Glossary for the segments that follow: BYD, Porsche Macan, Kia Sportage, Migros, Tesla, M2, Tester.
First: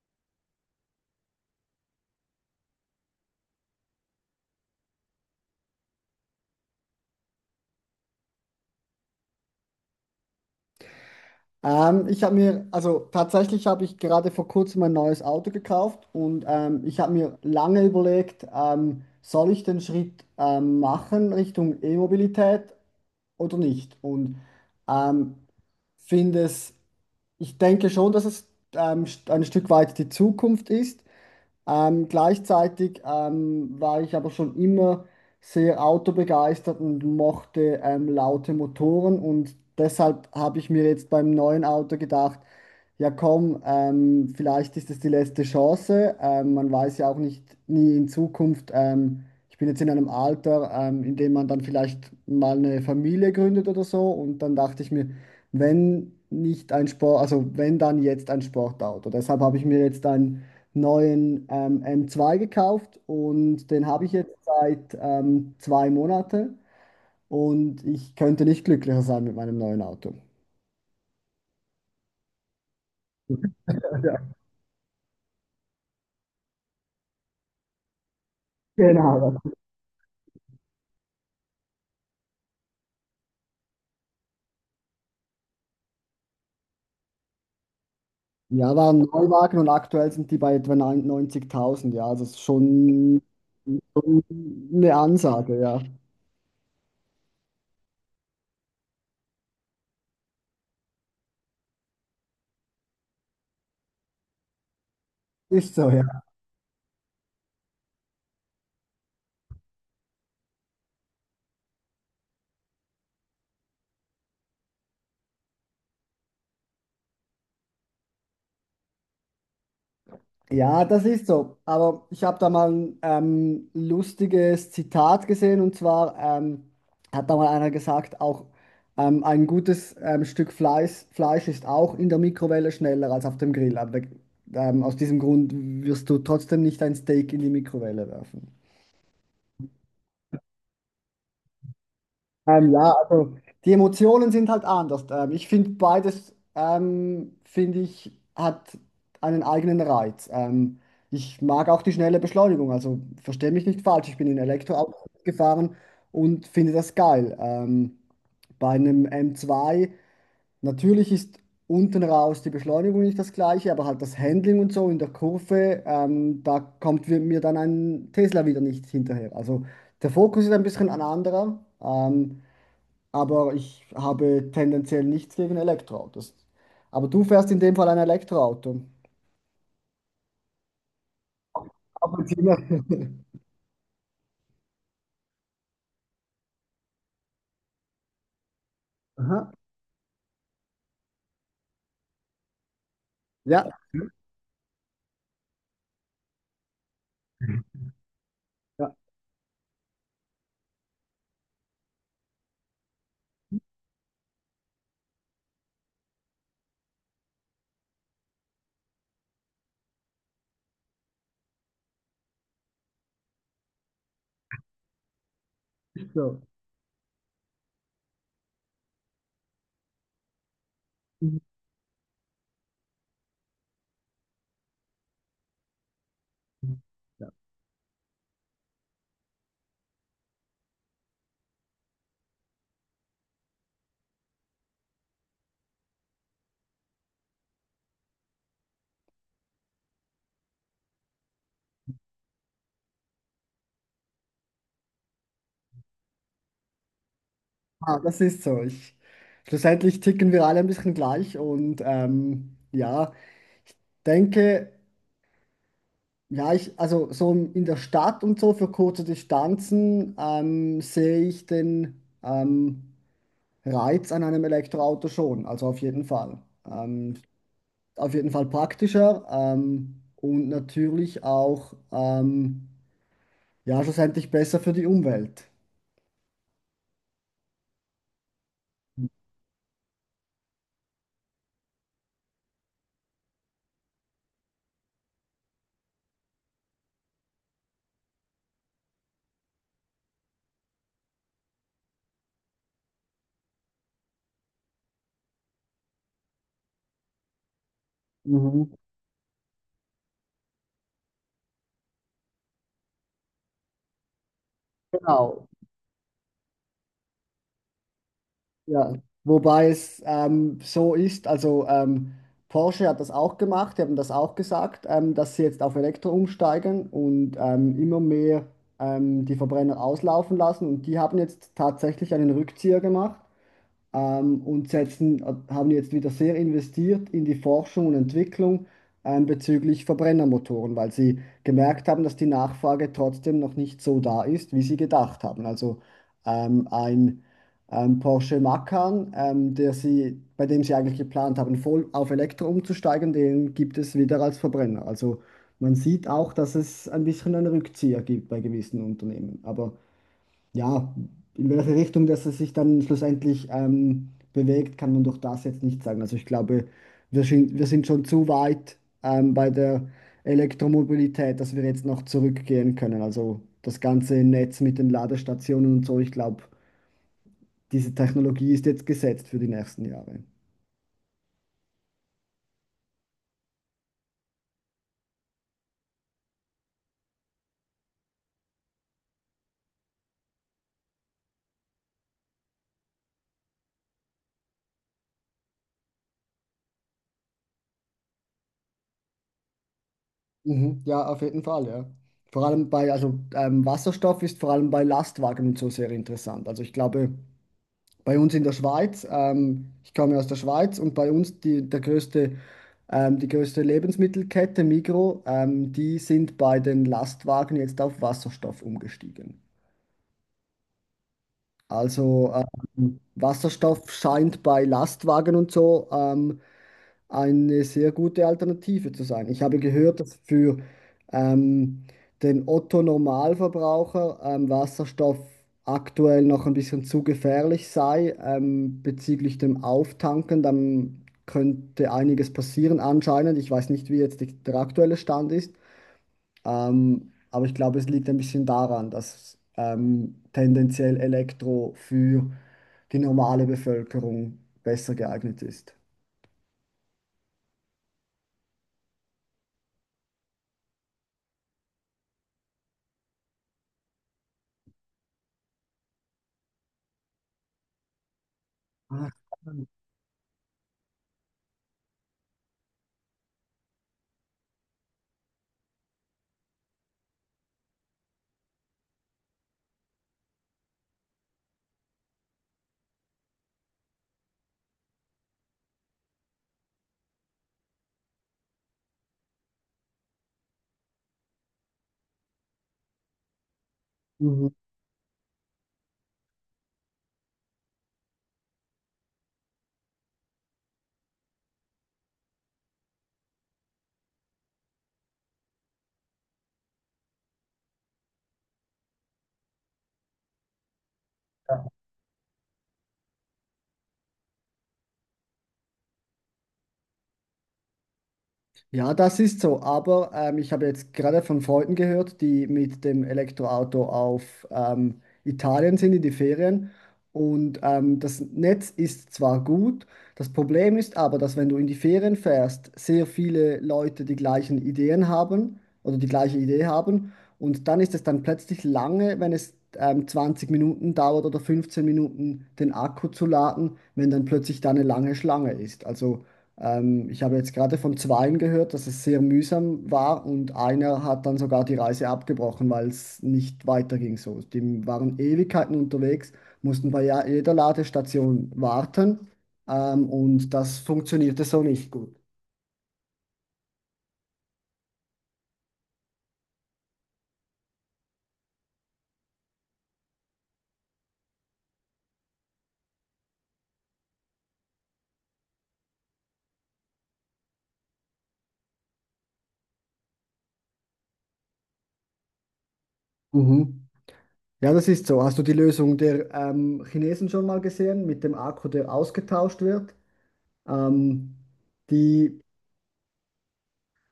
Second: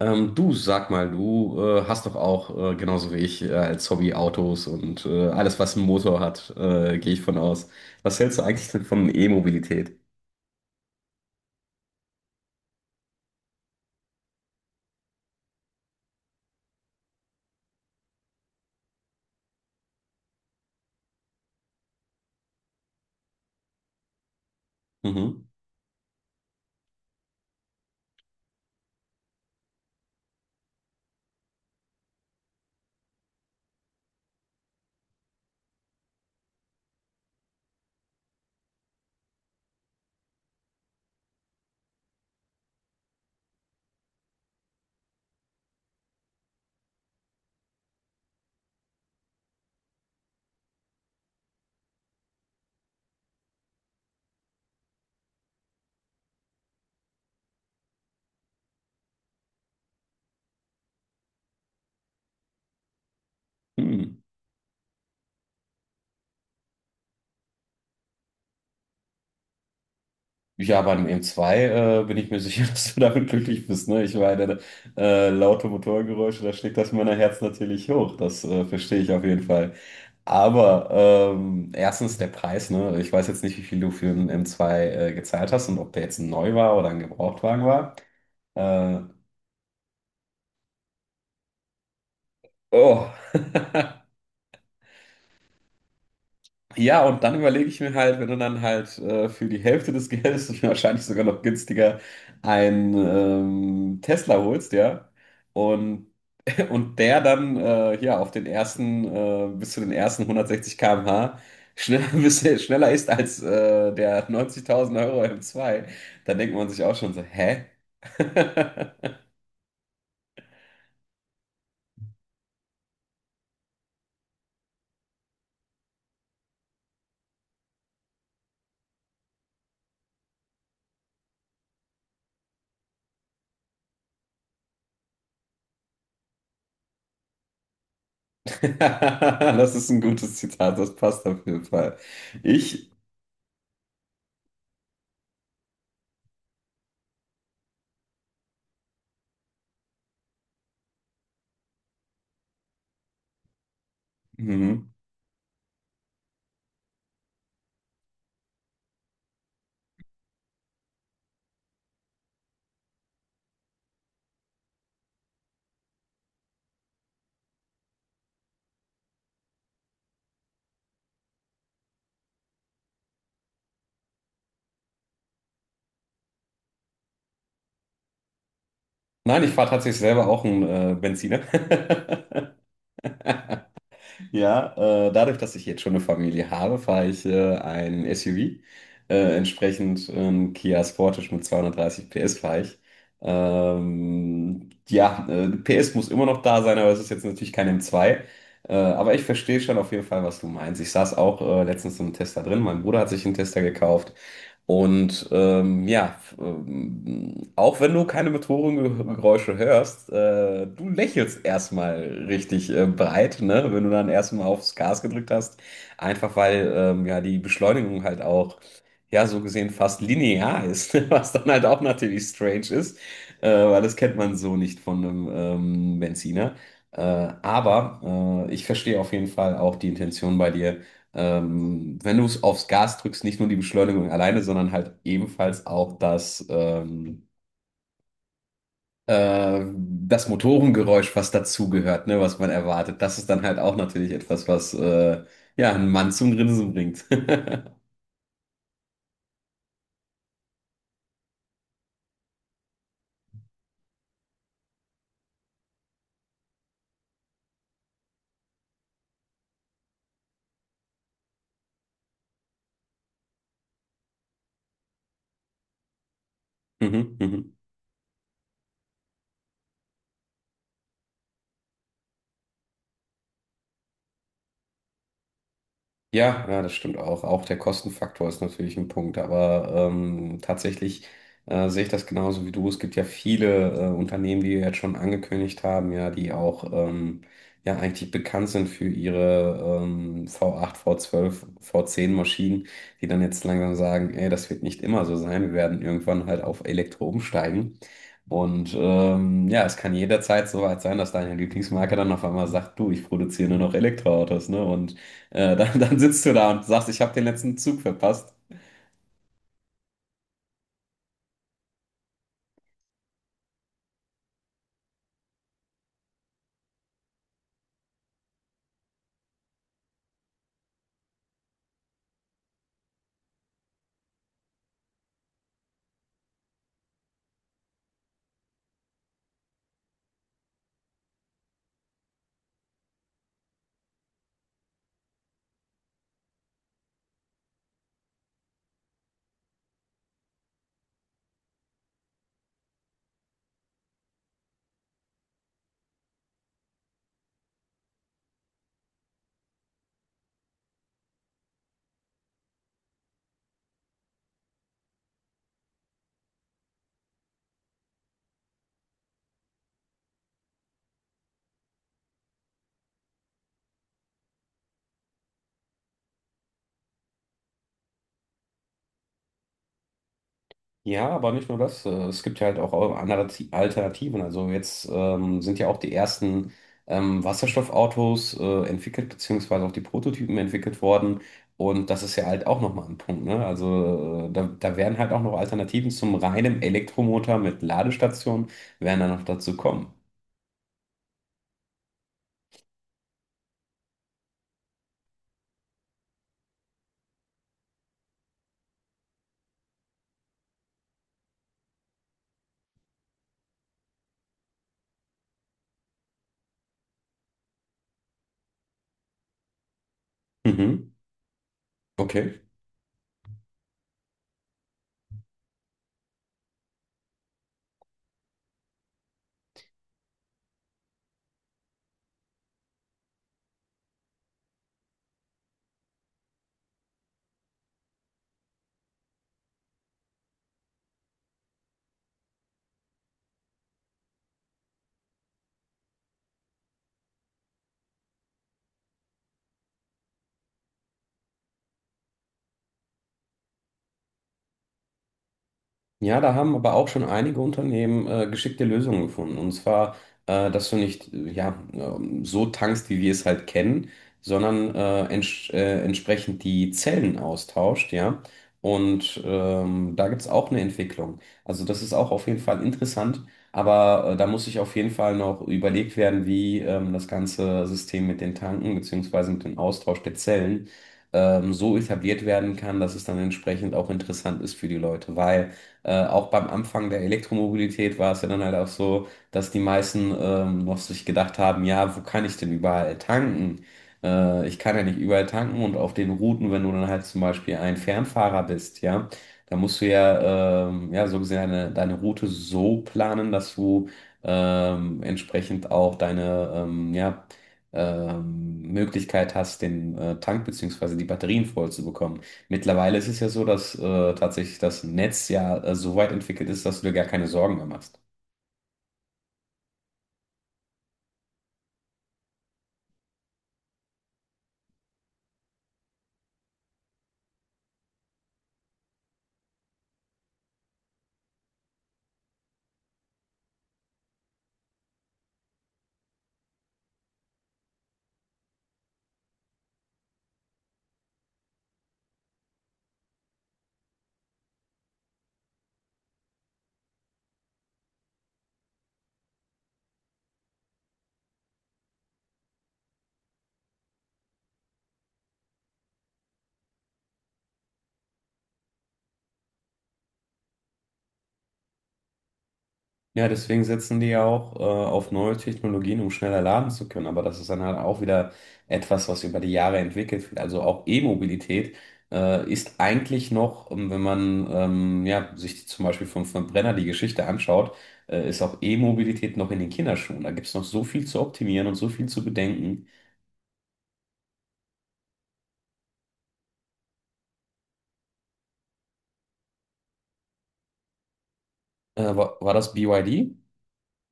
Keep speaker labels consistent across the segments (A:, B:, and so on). A: Du sag mal, du hast doch auch, genauso wie ich, als Hobby Autos und alles, was einen Motor hat, gehe ich von aus. Was hältst du eigentlich denn von E-Mobilität?
B: Ich habe mir, also tatsächlich habe ich gerade vor kurzem ein neues Auto gekauft, und ich habe mir lange überlegt, soll ich den Schritt machen Richtung E-Mobilität oder nicht? Und ähm,
A: Mhm.
B: finde es, ich denke schon, dass es ein Stück weit die Zukunft ist. Gleichzeitig war ich aber schon immer sehr autobegeistert und mochte laute Motoren, und deshalb habe ich mir jetzt beim neuen Auto gedacht, ja komm, vielleicht ist es die letzte Chance. Man weiß ja auch nicht nie in Zukunft. Ich bin jetzt in einem Alter, in dem man dann vielleicht mal eine Familie gründet oder so, und dann dachte ich mir, wenn nicht ein Sport, also wenn dann jetzt ein Sportauto. Deshalb habe ich mir jetzt ein neuen M2 gekauft, und den habe ich
A: Hm.
B: jetzt seit 2 Monate, und ich könnte nicht glücklicher sein mit meinem neuen Auto.
A: Ja, bei einem M2 bin ich mir sicher, dass du damit glücklich bist. Ne? Ich
B: Ja,
A: meine, laute Motorgeräusche, da schlägt das Männerherz natürlich hoch. Das verstehe ich auf
B: genau.
A: jeden Fall. Aber erstens der Preis. Ne? Ich weiß jetzt nicht, wie viel du für einen M2 gezahlt hast und ob der jetzt neu war oder ein Gebrauchtwagen war.
B: Ja, waren
A: Äh,
B: Neuwagen, und aktuell sind die bei etwa 90.000, ja, also es ist
A: oh.
B: schon schon eine Ansage, ja.
A: Ja, und dann überlege ich mir halt, wenn du dann halt für die Hälfte des Geldes und wahrscheinlich sogar noch günstiger einen Tesla holst, ja.
B: Ist so,
A: Und
B: ja.
A: Und der dann hier auf den ersten, bis zu den ersten 160 km/h schneller, bis er schneller ist als der 90.000 Euro M2, dann denkt man sich auch schon so, hä?
B: Ja, das ist so. Aber ich habe da mal ein lustiges Zitat gesehen, und zwar hat da mal einer gesagt, auch ein gutes Stück Fleisch, ist auch in der Mikrowelle schneller als auf dem Grill. Aber aus diesem Grund wirst du trotzdem nicht ein Steak in die Mikrowelle werfen.
A: Das ist ein gutes Zitat, das passt auf jeden Fall. Ich,
B: Ja, also die Emotionen sind halt anders. Ich finde beides, finde ich, hat einen eigenen Reiz. Ich mag auch die schnelle Beschleunigung, also verstehe mich nicht falsch. Ich bin in
A: mhm.
B: Elektroauto gefahren und finde das geil. Bei einem M2 natürlich ist unten raus die Beschleunigung nicht das gleiche, aber halt das Handling und so in der Kurve, da kommt mir dann ein Tesla wieder nicht hinterher. Also der Fokus ist ein bisschen ein anderer. Aber ich habe tendenziell nichts gegen Elektroautos. Aber du fährst in dem Fall ein Elektroauto.
A: Nein, ich fahre tatsächlich selber auch einen Benziner.
B: Ab und zu mal.
A: Ja, dadurch, dass ich jetzt schon eine Familie habe, fahre ich ein SUV.
B: Aha.
A: Entsprechend Kia Sportage mit 230 PS fahre ich.
B: Ja,
A: Ja, PS muss immer noch da sein, aber es ist jetzt natürlich kein M2.
B: ja,
A: Aber ich verstehe schon auf jeden Fall, was du meinst. Ich saß auch letztens im Tester drin. Mein Bruder hat sich einen Tester gekauft. Und ja, auch wenn du keine Motorengeräusche hörst, du lächelst erstmal richtig breit, ne? Wenn du dann erstmal aufs Gas gedrückt hast.
B: ist
A: Einfach
B: so.
A: weil ja die Beschleunigung halt auch, ja, so gesehen fast linear ist, was dann halt auch natürlich strange ist, weil das kennt man so nicht von einem Benziner. Äh, aber ich verstehe auf jeden Fall auch die Intention bei dir, wenn du es aufs Gas drückst, nicht nur die Beschleunigung alleine, sondern halt ebenfalls auch das Motorengeräusch, was dazugehört, ne, was man erwartet. Das ist dann halt auch natürlich etwas, was ja, einen Mann zum Grinsen bringt.
B: Ah, das ist so. Ich, schlussendlich ticken wir alle ein bisschen gleich, und ja, ich denke, ja, ich, also so in der Stadt und so für kurze Distanzen sehe ich den Reiz an einem Elektroauto schon, also auf jeden Fall.
A: Mhm, mhm.
B: Auf jeden Fall praktischer und natürlich auch ja schlussendlich besser für die Umwelt.
A: Ja, ja, das stimmt auch. Auch der Kostenfaktor ist natürlich ein Punkt, aber tatsächlich sehe ich das genauso wie du. Es gibt ja viele Unternehmen, die jetzt schon angekündigt haben, ja, die auch ja eigentlich bekannt sind für ihre V8, V12, V10 Maschinen, die dann jetzt langsam sagen, ey, das wird nicht immer so sein. Wir werden irgendwann halt auf Elektro umsteigen.
B: Mhm,
A: Und ja, es kann jederzeit so weit sein, dass deine Lieblingsmarke dann auf einmal sagt, du, ich produziere nur noch Elektroautos, ne? Und
B: genau,
A: dann sitzt du da und sagst, ich habe den letzten Zug verpasst.
B: ja. Wobei es so ist, also Porsche hat das auch gemacht, die haben das auch gesagt, dass sie jetzt auf Elektro umsteigen und immer mehr die Verbrenner auslaufen lassen, und die haben jetzt tatsächlich einen Rückzieher gemacht und setzen, haben jetzt wieder sehr investiert in die Forschung und Entwicklung bezüglich Verbrennermotoren, weil sie gemerkt haben, dass die Nachfrage trotzdem noch nicht so da ist, wie sie gedacht haben. Also ein Porsche Macan, der sie, bei dem sie eigentlich geplant haben, voll auf Elektro umzusteigen, den gibt es wieder als Verbrenner. Also man sieht auch, dass es ein bisschen einen Rückzieher gibt bei gewissen Unternehmen. Aber ja, in welche Richtung das es sich dann schlussendlich bewegt, kann man durch das jetzt nicht sagen. Also ich glaube, wir sind schon zu weit bei der Elektromobilität, dass wir jetzt noch zurückgehen können. Also das ganze Netz mit den Ladestationen und so, ich glaube, diese Technologie ist jetzt gesetzt für die nächsten Jahre.
A: Ja, aber nicht nur das. Es gibt ja halt auch andere Alternativen. Also jetzt sind ja auch die ersten Wasserstoffautos entwickelt, beziehungsweise auch die Prototypen entwickelt worden. Und das ist ja halt auch nochmal ein Punkt, ne? Also da werden halt auch noch Alternativen zum reinen Elektromotor mit Ladestation, werden dann noch dazu kommen.
B: Mhm, ja, auf jeden Fall, ja. Vor allem bei, also Wasserstoff ist vor allem bei Lastwagen und so sehr interessant. Also ich glaube, bei uns in der Schweiz, ich komme aus der Schweiz, und bei uns die, der größte, die größte Lebensmittelkette Migros, die sind bei den Lastwagen jetzt auf Wasserstoff umgestiegen.
A: Mhm.
B: Also
A: Okay.
B: Wasserstoff scheint bei Lastwagen und so eine sehr gute Alternative zu sein. Ich habe gehört, dass für ähm, den Otto-Normalverbraucher Wasserstoff aktuell noch ein bisschen zu gefährlich sei bezüglich dem Auftanken. Dann könnte einiges passieren anscheinend. Ich weiß nicht, wie jetzt die, der aktuelle Stand ist, aber ich glaube, es liegt ein bisschen daran, dass tendenziell Elektro für die normale Bevölkerung besser geeignet ist.
A: Ja, da haben aber auch schon einige Unternehmen geschickte Lösungen gefunden. Und zwar, dass du nicht ja, so tankst, wie wir es halt kennen, sondern entsch entsprechend die Zellen austauscht, ja.
B: Ach,
A: Und
B: spannend.
A: da gibt es auch eine Entwicklung. Also das ist auch auf jeden Fall interessant, aber da muss sich auf jeden Fall noch überlegt werden, wie das ganze System mit den Tanken beziehungsweise mit dem Austausch der Zellen so etabliert werden kann, dass es dann entsprechend auch interessant ist für die Leute, weil auch beim Anfang der Elektromobilität war es ja dann halt auch so, dass die meisten noch sich gedacht haben, ja, wo kann ich denn überall tanken? Ich kann ja nicht überall tanken und auf den Routen, wenn du dann halt zum Beispiel ein Fernfahrer bist, ja, da musst du ja, ja, so gesehen deine Route so planen, dass du entsprechend auch deine, Möglichkeit hast, den Tank beziehungsweise die Batterien voll zu bekommen. Mittlerweile ist es ja so, dass tatsächlich das Netz ja so weit entwickelt ist, dass du dir gar keine Sorgen mehr machst.
B: Ja, das ist so, aber ich habe jetzt gerade von Freunden gehört, die mit dem Elektroauto auf Italien sind in die Ferien, und das Netz ist zwar gut, das Problem ist aber, dass wenn du in die Ferien fährst, sehr viele Leute die gleichen Ideen haben oder die gleiche Idee haben, und dann ist es dann plötzlich lange, wenn es 20 Minuten dauert oder 15 Minuten den Akku zu laden, wenn dann plötzlich da eine lange Schlange ist. Also ich habe jetzt gerade von zweien gehört, dass es sehr mühsam war, und einer hat dann sogar die Reise abgebrochen, weil es nicht weiterging so. Die waren Ewigkeiten unterwegs, mussten bei jeder Ladestation warten, und das funktionierte so nicht gut.
A: Ja, deswegen setzen die ja auch auf neue Technologien, um schneller laden zu können. Aber das ist dann halt auch wieder etwas, was über die Jahre entwickelt wird. Also auch E-Mobilität ist eigentlich noch, wenn man ja, sich zum Beispiel vom Verbrenner die Geschichte anschaut, ist auch E-Mobilität noch in den Kinderschuhen. Da gibt es noch so viel zu optimieren und so viel zu bedenken.
B: Mhm. Ja, das ist so. Hast du die Lösung der Chinesen schon mal gesehen mit dem Akku, der ausgetauscht wird? Ähm,
A: War,
B: die
A: war das BYD?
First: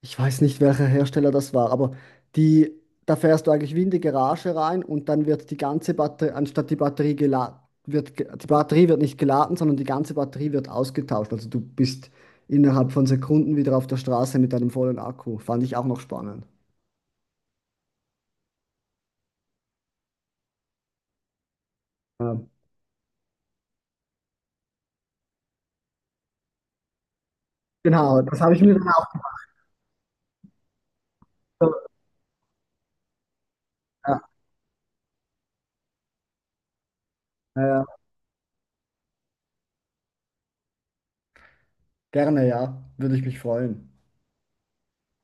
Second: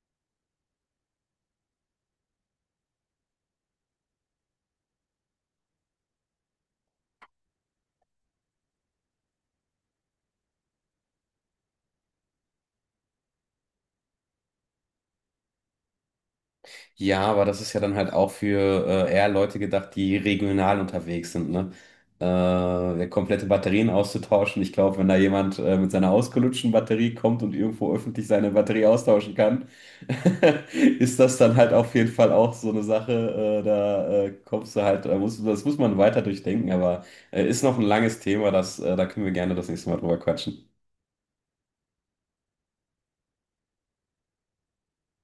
B: Ich weiß nicht, welcher Hersteller das war, aber die, da fährst du eigentlich wie in die Garage rein, und dann wird die ganze Batterie, anstatt die Batterie geladen, die Batterie wird nicht geladen, sondern die ganze Batterie wird ausgetauscht. Also du bist innerhalb von Sekunden wieder auf der Straße mit einem vollen Akku. Fand ich auch noch spannend.
A: Ja, aber das ist ja dann halt auch für eher Leute gedacht, die regional unterwegs sind, ne?
B: Ja.
A: Ja, komplette Batterien auszutauschen. Ich glaube, wenn da jemand mit seiner ausgelutschten Batterie kommt und irgendwo
B: Genau,
A: öffentlich
B: das
A: seine
B: habe ich mir
A: Batterie
B: dann auch,
A: austauschen kann, ist das dann halt
B: so,
A: auf jeden Fall auch so eine Sache. Da
B: ja,
A: kommst du halt, das muss man weiter durchdenken, aber ist noch ein
B: äh,
A: langes Thema, das, da können wir gerne das nächste Mal drüber quatschen.
B: gerne, ja, würde ich mich freuen.